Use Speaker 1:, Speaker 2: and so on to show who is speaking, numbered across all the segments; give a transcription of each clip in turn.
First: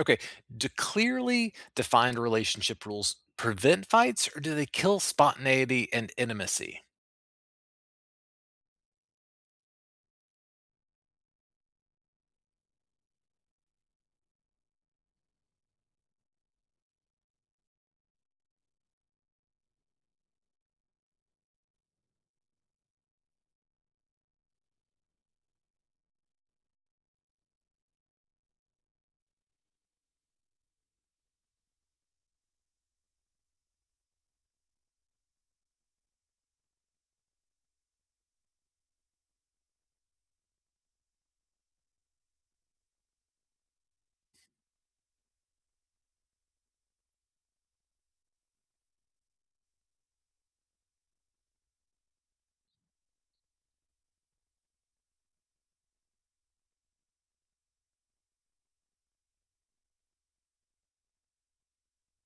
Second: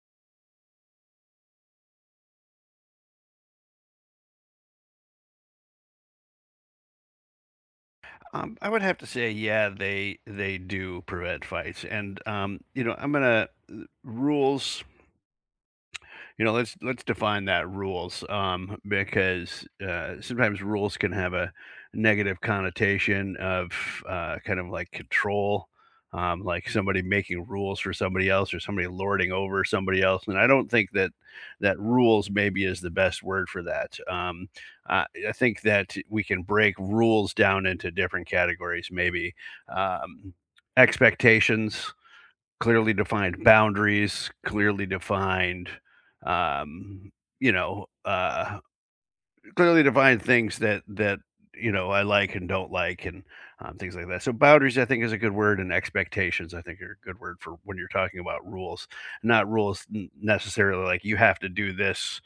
Speaker 1: Okay, do clearly defined relationship rules prevent fights or do they kill spontaneity and intimacy?
Speaker 2: I would have to say, yeah, they do prevent fights, and I'm gonna rules let's define that rules, because sometimes rules can have a negative connotation of kind of like control, like somebody making rules for somebody else or somebody lording over somebody else. And I don't think that that rules maybe is the best word for that. I think that we can break rules down into different categories, maybe um, expectations. Clearly defined boundaries, clearly defined, um, you know, uh clearly define things that I like and don't like, and things like that. So boundaries, I think, is a good word, and expectations, I think, are a good word for when you're talking about rules. Not rules necessarily like you have to do this,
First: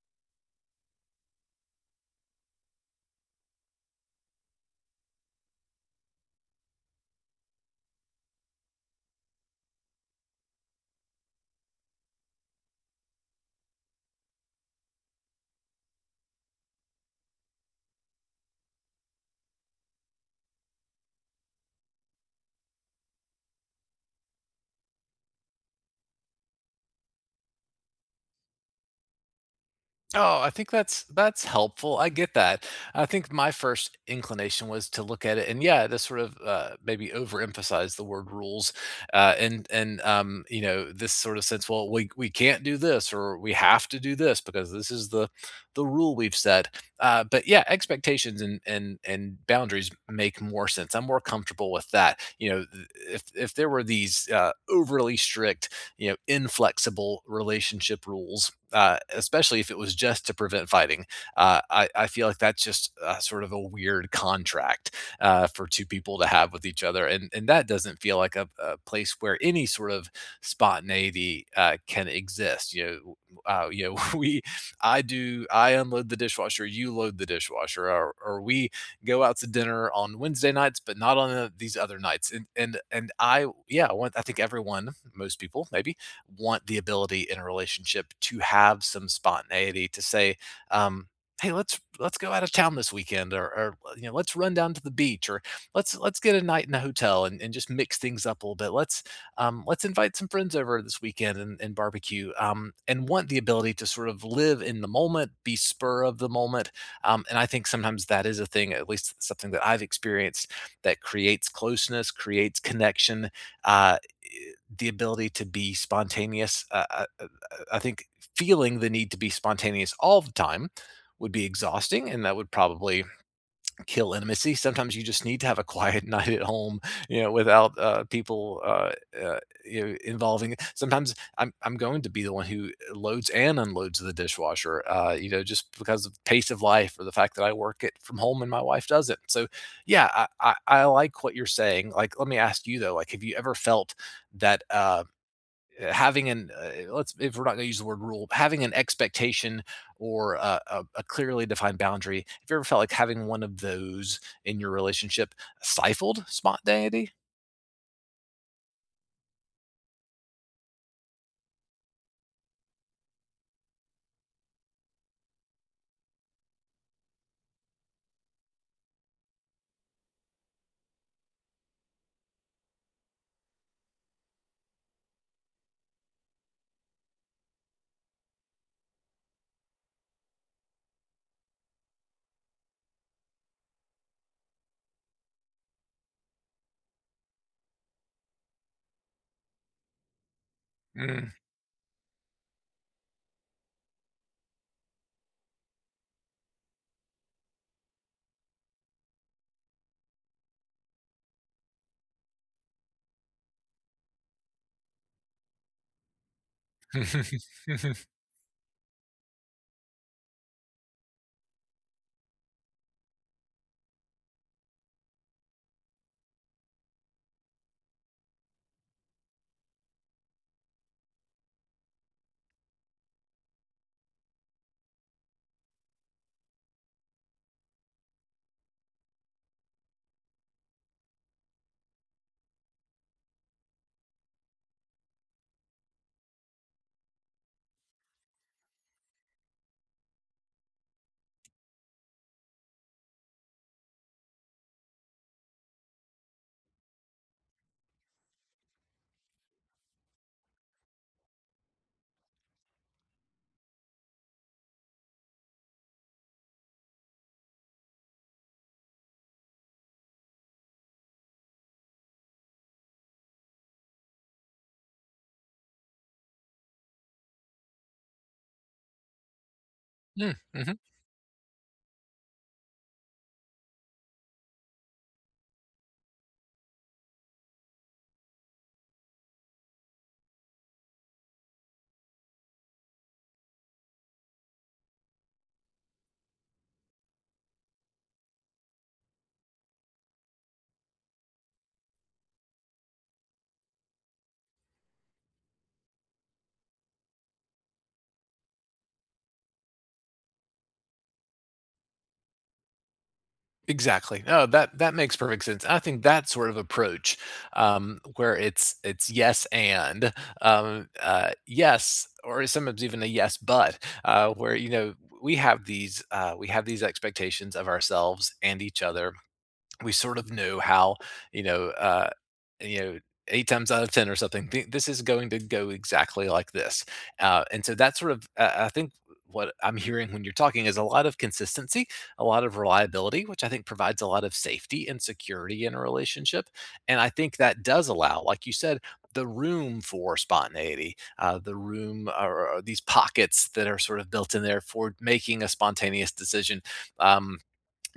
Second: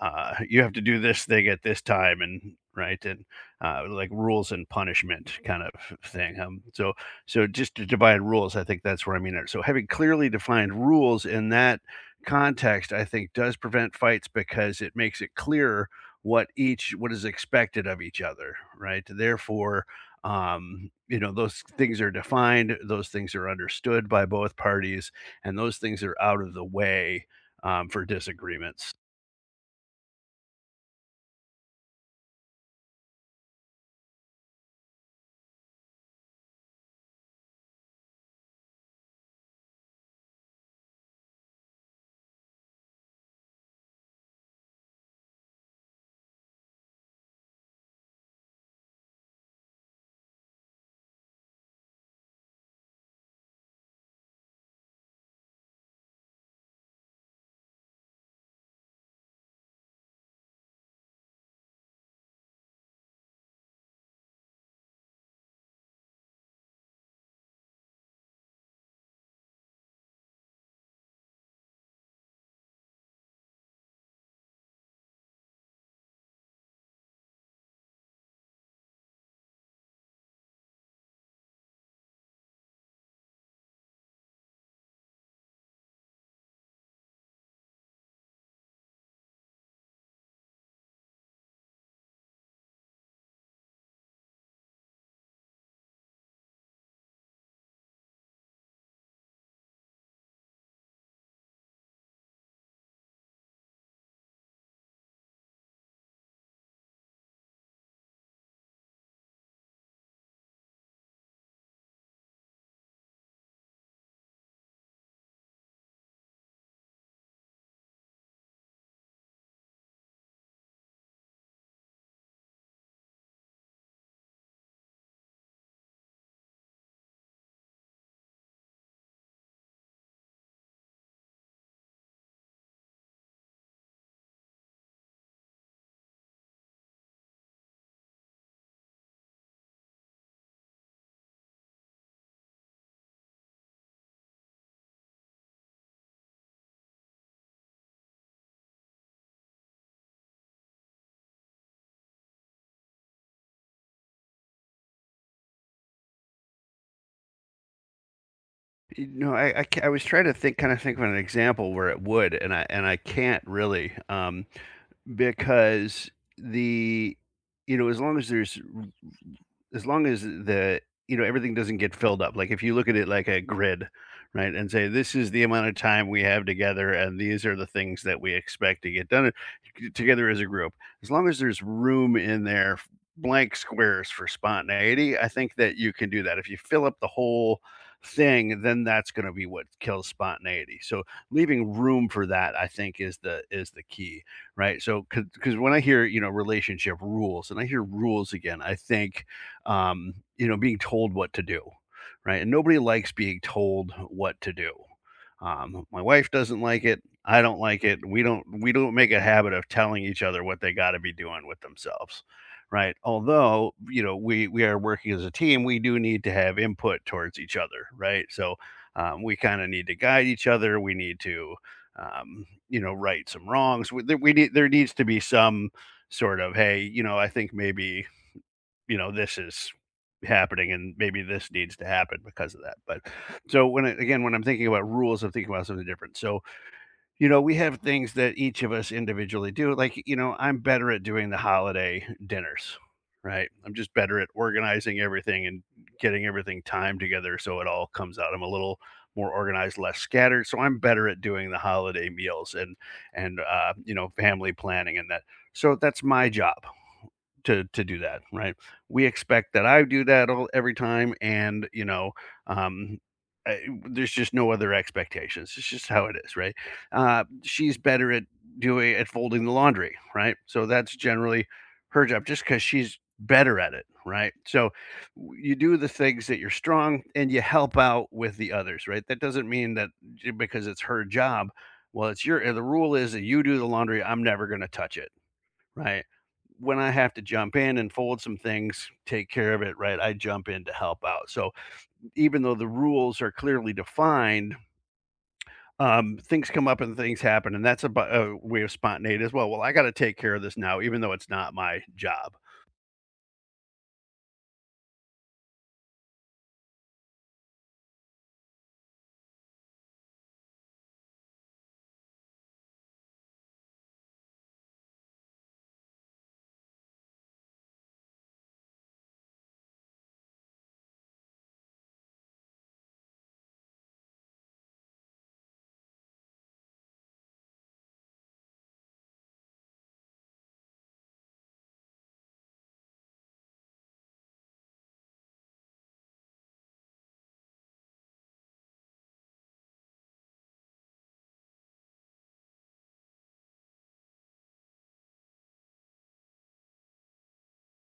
Speaker 2: you have to do this thing at this time, and right, and like rules and punishment kind of thing. So just to define rules, I think that's where I mean it. So having clearly defined rules in that context, I think, does prevent fights because it makes it clear what each what is expected of each other, right? Therefore, those things are defined, those things are understood by both parties, and those things are out of the way, for disagreements.
Speaker 1: Oh, I think that's helpful. I get that. I think my first inclination was to look at it and yeah, to sort of maybe overemphasize the word rules, and you know, this sort of sense. Well, we can't do this or we have to do this because this is the rule we've set. But yeah, expectations and boundaries make more sense. I'm more comfortable with that. You know, if there were these overly strict, you know, inflexible relationship rules, especially if it was just to prevent fighting. I feel like that's just sort of a weird contract for two people to have with each other, and that doesn't feel like a place where any sort of spontaneity can exist. Know, uh, you know, we, I do, I unload the dishwasher, you load the dishwasher, or we go out to dinner on Wednesday nights, but not on these other nights. And I, yeah, I think everyone, most people, maybe, want the ability in a relationship to have some spontaneity, to say, um hey, let's go out of town this weekend, or, you know, let's run down to the beach, or let's get a night in a hotel and, just mix things up a little bit. Let's invite some friends over this weekend and, barbecue. And want the ability to sort of live in the moment, be spur of the moment. And I think sometimes that is a thing, at least something that I've experienced, that creates closeness, creates connection, uh, the ability to be spontaneous. I think feeling the need to be spontaneous all the time would be exhausting, and that would probably kill intimacy. Sometimes you just need to have a quiet night at home, you know, without people uh, you know, involving. Sometimes I'm going to be the one who loads and unloads the dishwasher, you know, just because of the pace of life or the fact that I work it from home and my wife doesn't. So, yeah, I like what you're saying. Like, let me ask you though, like, have you ever felt that? Having an let's, if we're not going to use the word rule, having an expectation, or a clearly defined boundary, have you ever felt like having one of those in your relationship stifled spontaneity?
Speaker 2: I was trying to think, kind of think of an example where it would, and I can't really. Because the, you know, as long as there's, as long as the, you know, everything doesn't get filled up, like if you look at it like a grid, right, and say this is the amount of time we have together and these are the things that we expect to get done together as a group, as long as there's room in there, blank squares for spontaneity, I think that you can do that. If you fill up the whole thing, then that's going to be what kills spontaneity. So
Speaker 1: Mm.
Speaker 2: leaving room for that, I think, is the key, right? So, because when I hear, you know, relationship rules, and I hear rules again, I think, you know, being told what to do, right? And nobody likes being told what to do. My wife doesn't like it. I don't like it. We don't make a habit of telling each other what they got to be doing with themselves, right? Although, you know, we are working as a team, we do need to have input towards each other, right? So we kind of need to guide each other. We need to, you know, right some wrongs. We need, there needs to be some sort of hey, you know, I think maybe, you know, this is happening and maybe this needs to happen because of that. But so when I, again, when I'm thinking about rules, I'm thinking about something different. So you know, we have things that each of us individually do. Like, you know, I'm better at doing the holiday dinners, right? I'm just better at organizing everything and getting everything timed together so it all comes out. I'm a little more organized, less scattered, so I'm better at doing the holiday meals and you know, family planning and that. So that's my job to do that, right? We expect that I do that all every time, and you know, um, I, there's just no other expectations. It's just how it is, right? She's better at doing at folding the laundry,
Speaker 1: Mm,
Speaker 2: right? So
Speaker 1: mhm.
Speaker 2: that's generally her job, just because she's better at it, right? So you do the things that you're strong, and you help out with the others, right? That doesn't mean that because it's her job. Well, it's your. The rule is that you do the laundry. I'm never going to touch it. Right. When I have to jump in and fold some things, take care of it, right, I jump in to help out. So even though the rules are clearly defined, things come up and things happen, and that's a way of spontaneity as well. Well, I got to take care of this now, even though it's not my job.
Speaker 1: Exactly. No, that makes perfect sense. I think that sort of approach, where it's yes and, yes, or sometimes even a yes but, where, you know, we have these expectations of ourselves and each other. We sort of knew how, you know, you know, eight times out of ten or something, this is going to go exactly like this. And so that's sort of, I think, what I'm hearing when you're talking is a lot of consistency, a lot of reliability, which I think provides a lot of safety and security in a relationship. And I think that does allow, like you said, the room for spontaneity, the room, or, these pockets that are sort of built in there for making a spontaneous decision. Um,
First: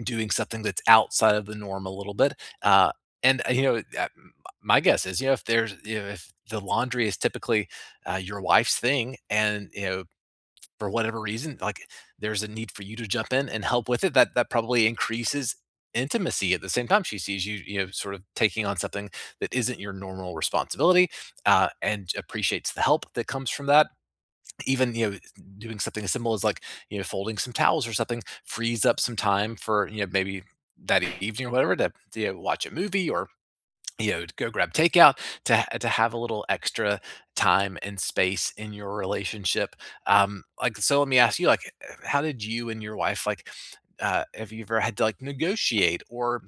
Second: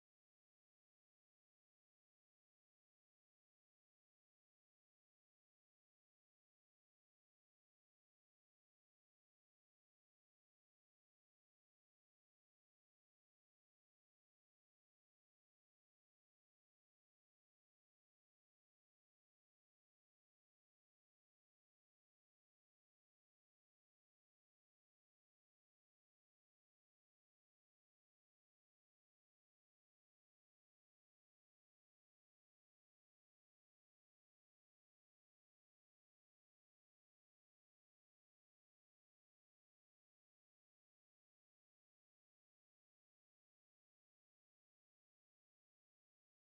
Speaker 1: Doing something that's outside of the norm a little bit. Uh, and you know, m- My guess is, you know, if the laundry is typically your wife's thing, and, you know, for whatever reason, like, there's a need for you to jump in and help with it, that probably increases intimacy. At the same time, she sees you, you know, sort of taking on something that isn't your normal responsibility, and appreciates the help that comes from that. Even, you know, doing something as simple as, like, you know, folding some towels or something frees up some time for, you know, maybe that evening or whatever, to, you know, watch a movie, or, you know, to go grab takeout, to have a little extra time and space in your relationship. Like, so let me ask you, like, how did you and your wife, like, have you ever had to, like, negotiate, or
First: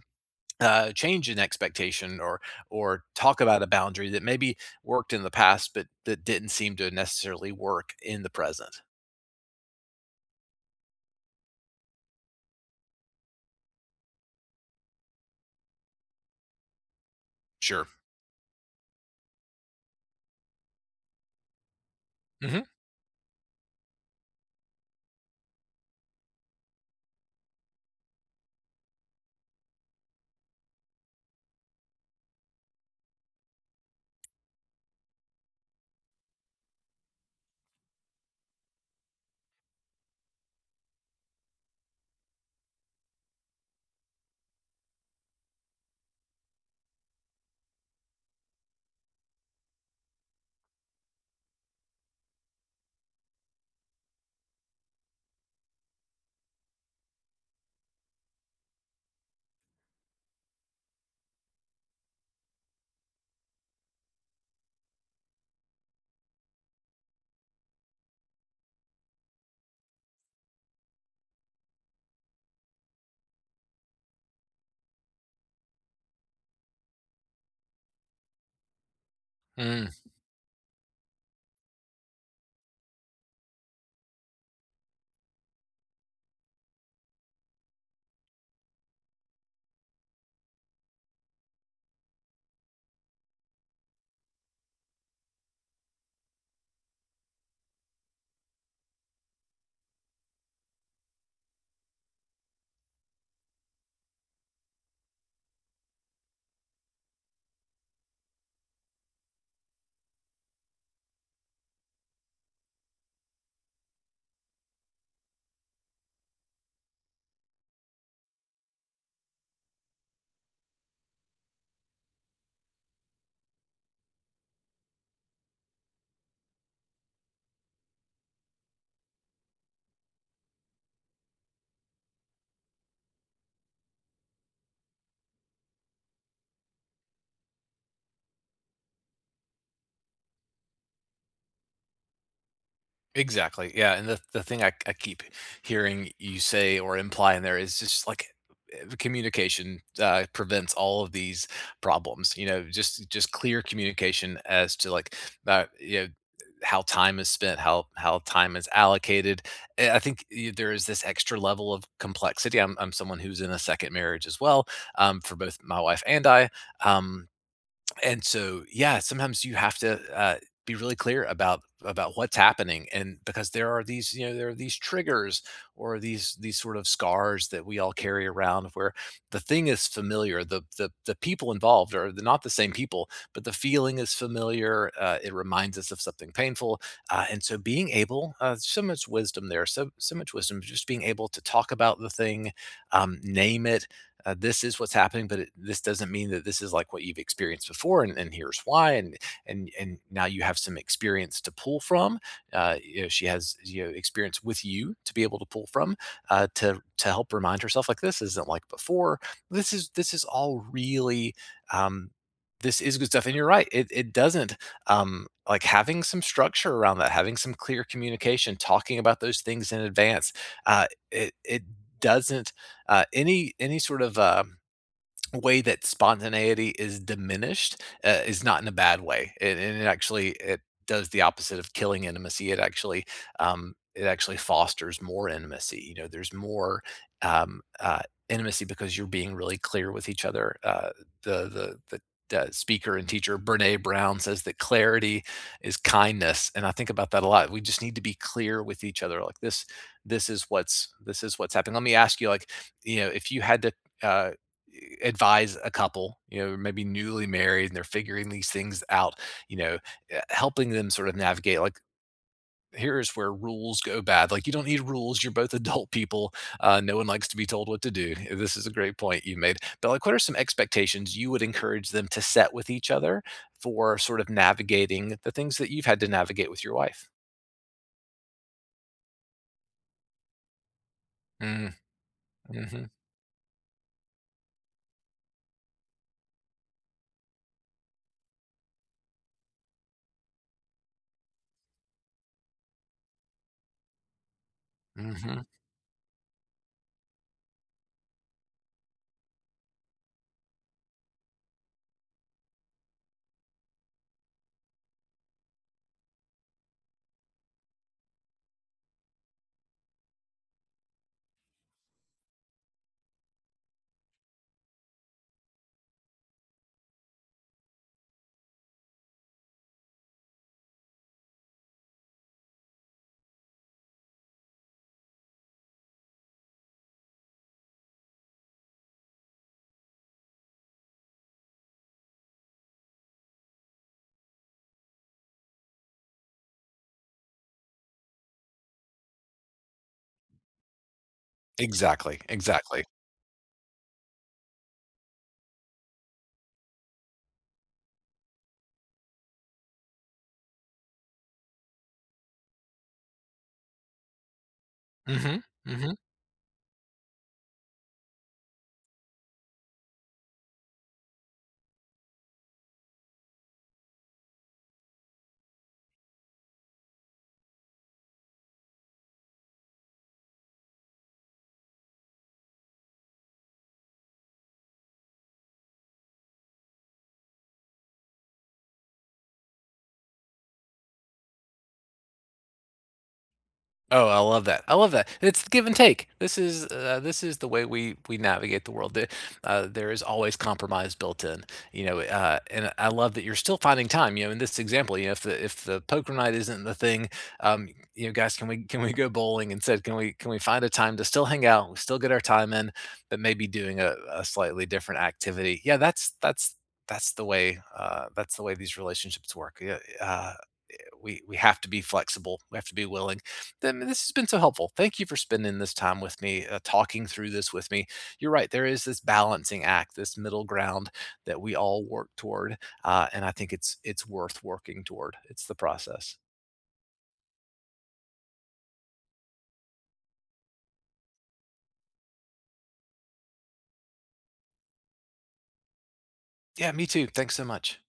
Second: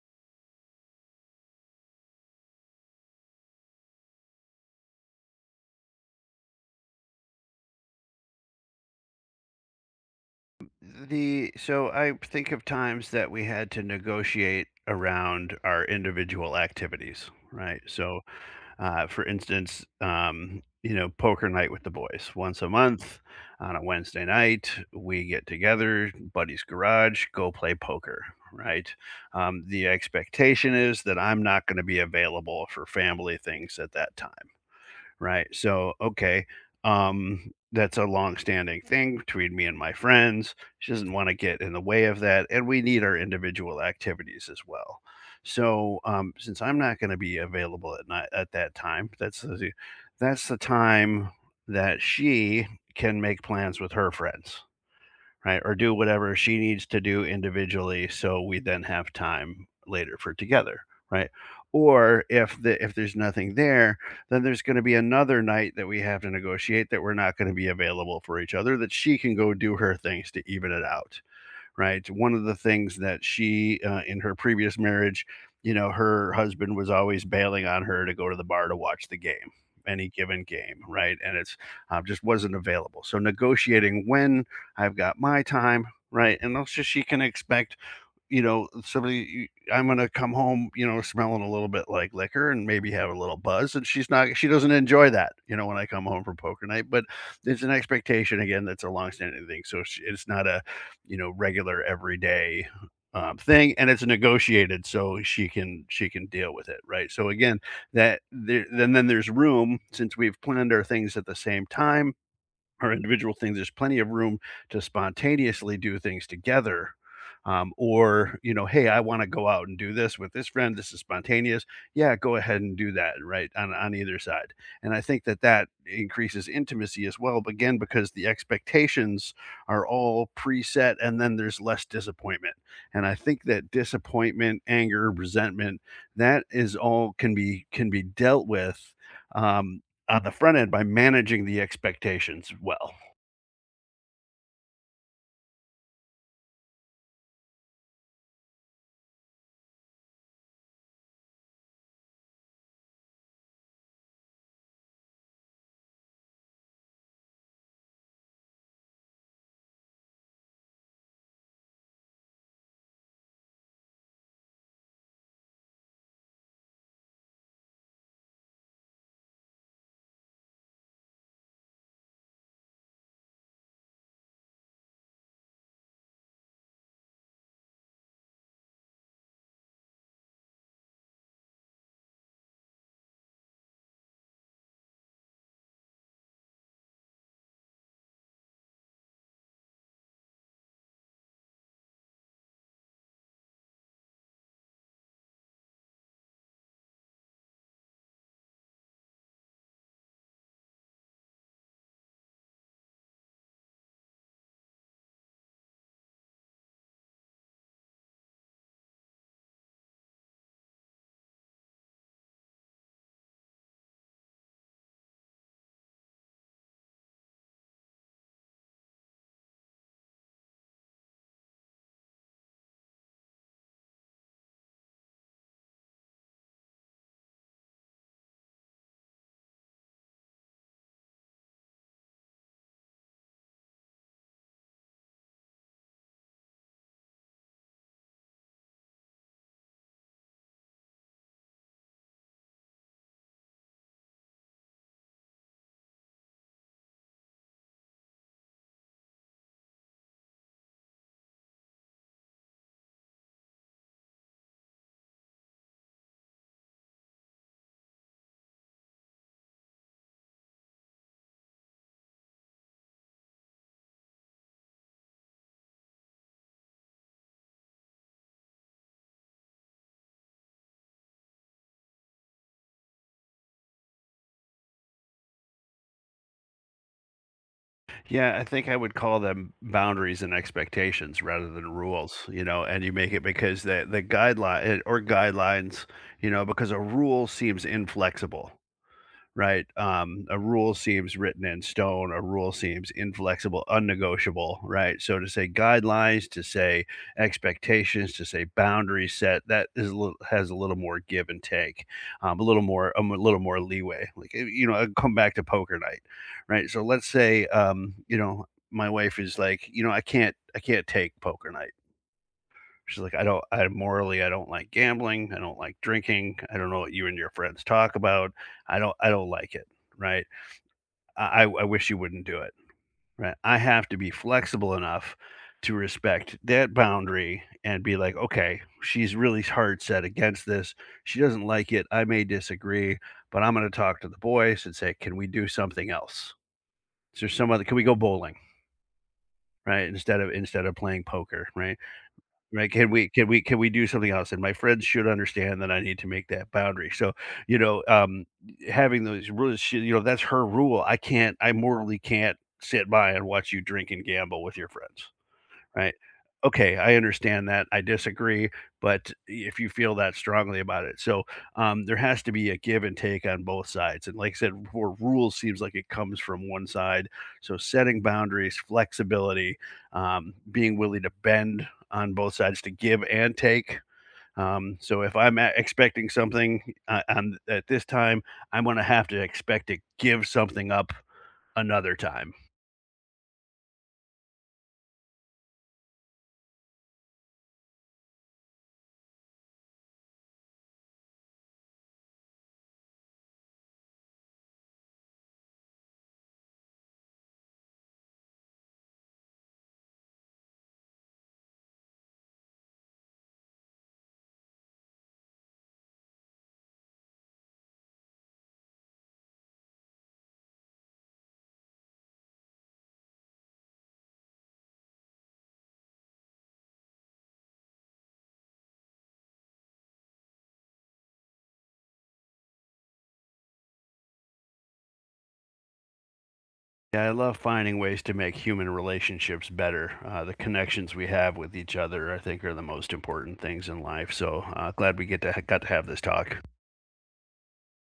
Speaker 1: change an expectation, or talk about a boundary that maybe worked in the past but that didn't seem to necessarily work in the present?
Speaker 2: The so I think of times that we had to negotiate around our individual activities, right?
Speaker 1: Sure.
Speaker 2: So for instance, you know, poker night with the boys once
Speaker 1: Hmm.
Speaker 2: a month on a Wednesday night. We get together, buddy's garage, go play poker. Right. The expectation is that I'm not going to be available for family things at that time. Right. So, okay. That's a long-standing thing between me and my friends. She doesn't want to get in the way of that, and we need our individual activities as well. So, since I'm not going to be available at night at that time, that's the time that she can make plans with her friends, right? Or do whatever she needs to do individually so we then have time later for together, right? Or if the if there's nothing there, then there's going to be another night that we have to negotiate that we're not going to be available for each other that she can go do her things to even it out, right? One of the things that she, in her previous marriage, you know, her husband was always bailing on her to go to the bar to watch the game,
Speaker 1: Mm,
Speaker 2: any given game, right? And it's just wasn't available. So negotiating when I've got my time, right? And also she can expect, you know, somebody I'm gonna come home, you know, smelling a little bit like liquor and maybe have a little buzz, and she doesn't enjoy that, you know, when I come home from poker night, but it's an expectation again that's a longstanding thing, so sh it's not a, you know, regular everyday, thing, and it's negotiated so she can deal with it, right? So, again, that there then there's room since we've planned our things at the same time or individual things, there's plenty of room to spontaneously do things together. Or, you know, hey, I want to go out and do this with this friend. This is spontaneous. Yeah, go ahead and do that, right? On either side. And I think that that increases intimacy as well, but again, because the expectations are all preset and then there's less disappointment. And I think that disappointment, anger, resentment, that is all can be dealt with um, on the front end by managing the expectations well.
Speaker 1: exactly. Yeah. And the thing I keep hearing you say or imply in there is just, like, communication prevents all of these problems. You know, just clear communication as to, like, you know, how time is spent, how time is allocated. I think, there is this extra level of complexity. I'm someone who's in a second marriage as well, for both my wife and I. Um, and so, yeah, sometimes you have to, be really clear about what's happening. And because there are these, you know, there are these triggers or these sort of scars that we all carry around, where the thing is familiar, the people involved are not the same people but the feeling is familiar, it reminds us of something painful. And so being able, so much wisdom there, so much wisdom, just being able to talk about the thing, name it, this is what's happening, but this doesn't mean that this is like what you've experienced before, and, here's why, and now you have some experience to pull from, you know, she has, you know, experience with you to be able to pull from, to help remind herself, like, this isn't like before. This is all really, um, this is good stuff. And you're right, it, doesn't, like, having some structure around that, having some clear communication, talking about those things in advance, it, doesn't, any sort of, way that spontaneity is diminished, is not in a bad way. And, it actually, it does the opposite of killing intimacy. It actually, it actually fosters more intimacy. You know, there's more, um, uh, intimacy, because you're being really clear with each other. Uh, the the the the speaker and teacher Brene Brown says that clarity is kindness, and I think about that a lot. We just need to be clear with each other. Like, this is what's happening. Let me ask you, like, you know, if you had to, uh, advise a couple, you know, maybe newly married and they're figuring these things out, you know, helping them sort of navigate, like, here's where rules go bad. Like, you don't need rules. You're both adult people. No one likes to be told what to do. This is a great point you made. But, like, what are some expectations you would encourage them to set with each other for sort of navigating the things that you've had to navigate with your wife?
Speaker 2: Yeah, I think I would call them boundaries and expectations rather
Speaker 1: Mm,
Speaker 2: than rules, you know, and
Speaker 1: mhm,
Speaker 2: you make it because the guideline or guidelines, you know, because a rule seems inflexible, right? A rule seems written in stone, a rule seems inflexible, unnegotiable, right? So to
Speaker 1: mhm.
Speaker 2: say guidelines, to say expectations, to say boundary set, that is a little, has a little more give and take, a little more leeway. Like you know, I come back to poker night, right? So let's say, you know, my wife is like, you know, I can't take poker night. She's like, "I don't I morally, I don't like gambling, I don't like drinking, I don't know what you and your friends talk about, I don't like it," right? I wish you wouldn't do it," right? I have to be flexible enough to respect that boundary and be like, "Okay, she's really hard set against this. She doesn't like it. I may disagree, but I'm gonna talk to the boys and say, can we do something else? Is there some other can we go bowling?'" Right? Instead of playing poker, right?
Speaker 1: Exactly,
Speaker 2: Right,
Speaker 1: exactly.
Speaker 2: can we do something else? And my friends should understand that I need to make that boundary. So, you know, having those rules, she you know, that's her rule. I can't I morally can't sit by and watch you drink and gamble with your friends.
Speaker 1: Mhm,
Speaker 2: Right.
Speaker 1: mhm.
Speaker 2: Okay, I understand that. I disagree, but if you feel that strongly about it. So, there has to be a give and take on both sides. And like I said, before, rules seems like it comes from one side. So setting boundaries, flexibility, being willing to bend on both sides to give and take. So if I'm expecting something on at this time, I'm going to have to expect to give something up another time.
Speaker 1: Oh, I love that. I love that. It's give and take. This is, the way we navigate the world. There is always compromise built in, you know. And I love that you're still finding time. You know, in this example, you know, if the poker night isn't the thing, um, you know, guys, can we, go bowling instead? Can we, find a time to still hang out? We still get our time in, but maybe doing a slightly different activity. Yeah, that's the way. That's the way these relationships work. Yeah. We have to be flexible. We have to be willing. Then this has been so helpful. Thank you for spending this time with me, talking through this with me. You're right. There is this balancing act, this middle ground that we all work toward, and I think it's worth working toward. It's the process.
Speaker 2: Yeah, I love finding ways to make human relationships better. The connections we have with each other, I think, are the most important things in life. So glad we get to got to have this talk.
Speaker 1: Yeah, me too. Thanks so much.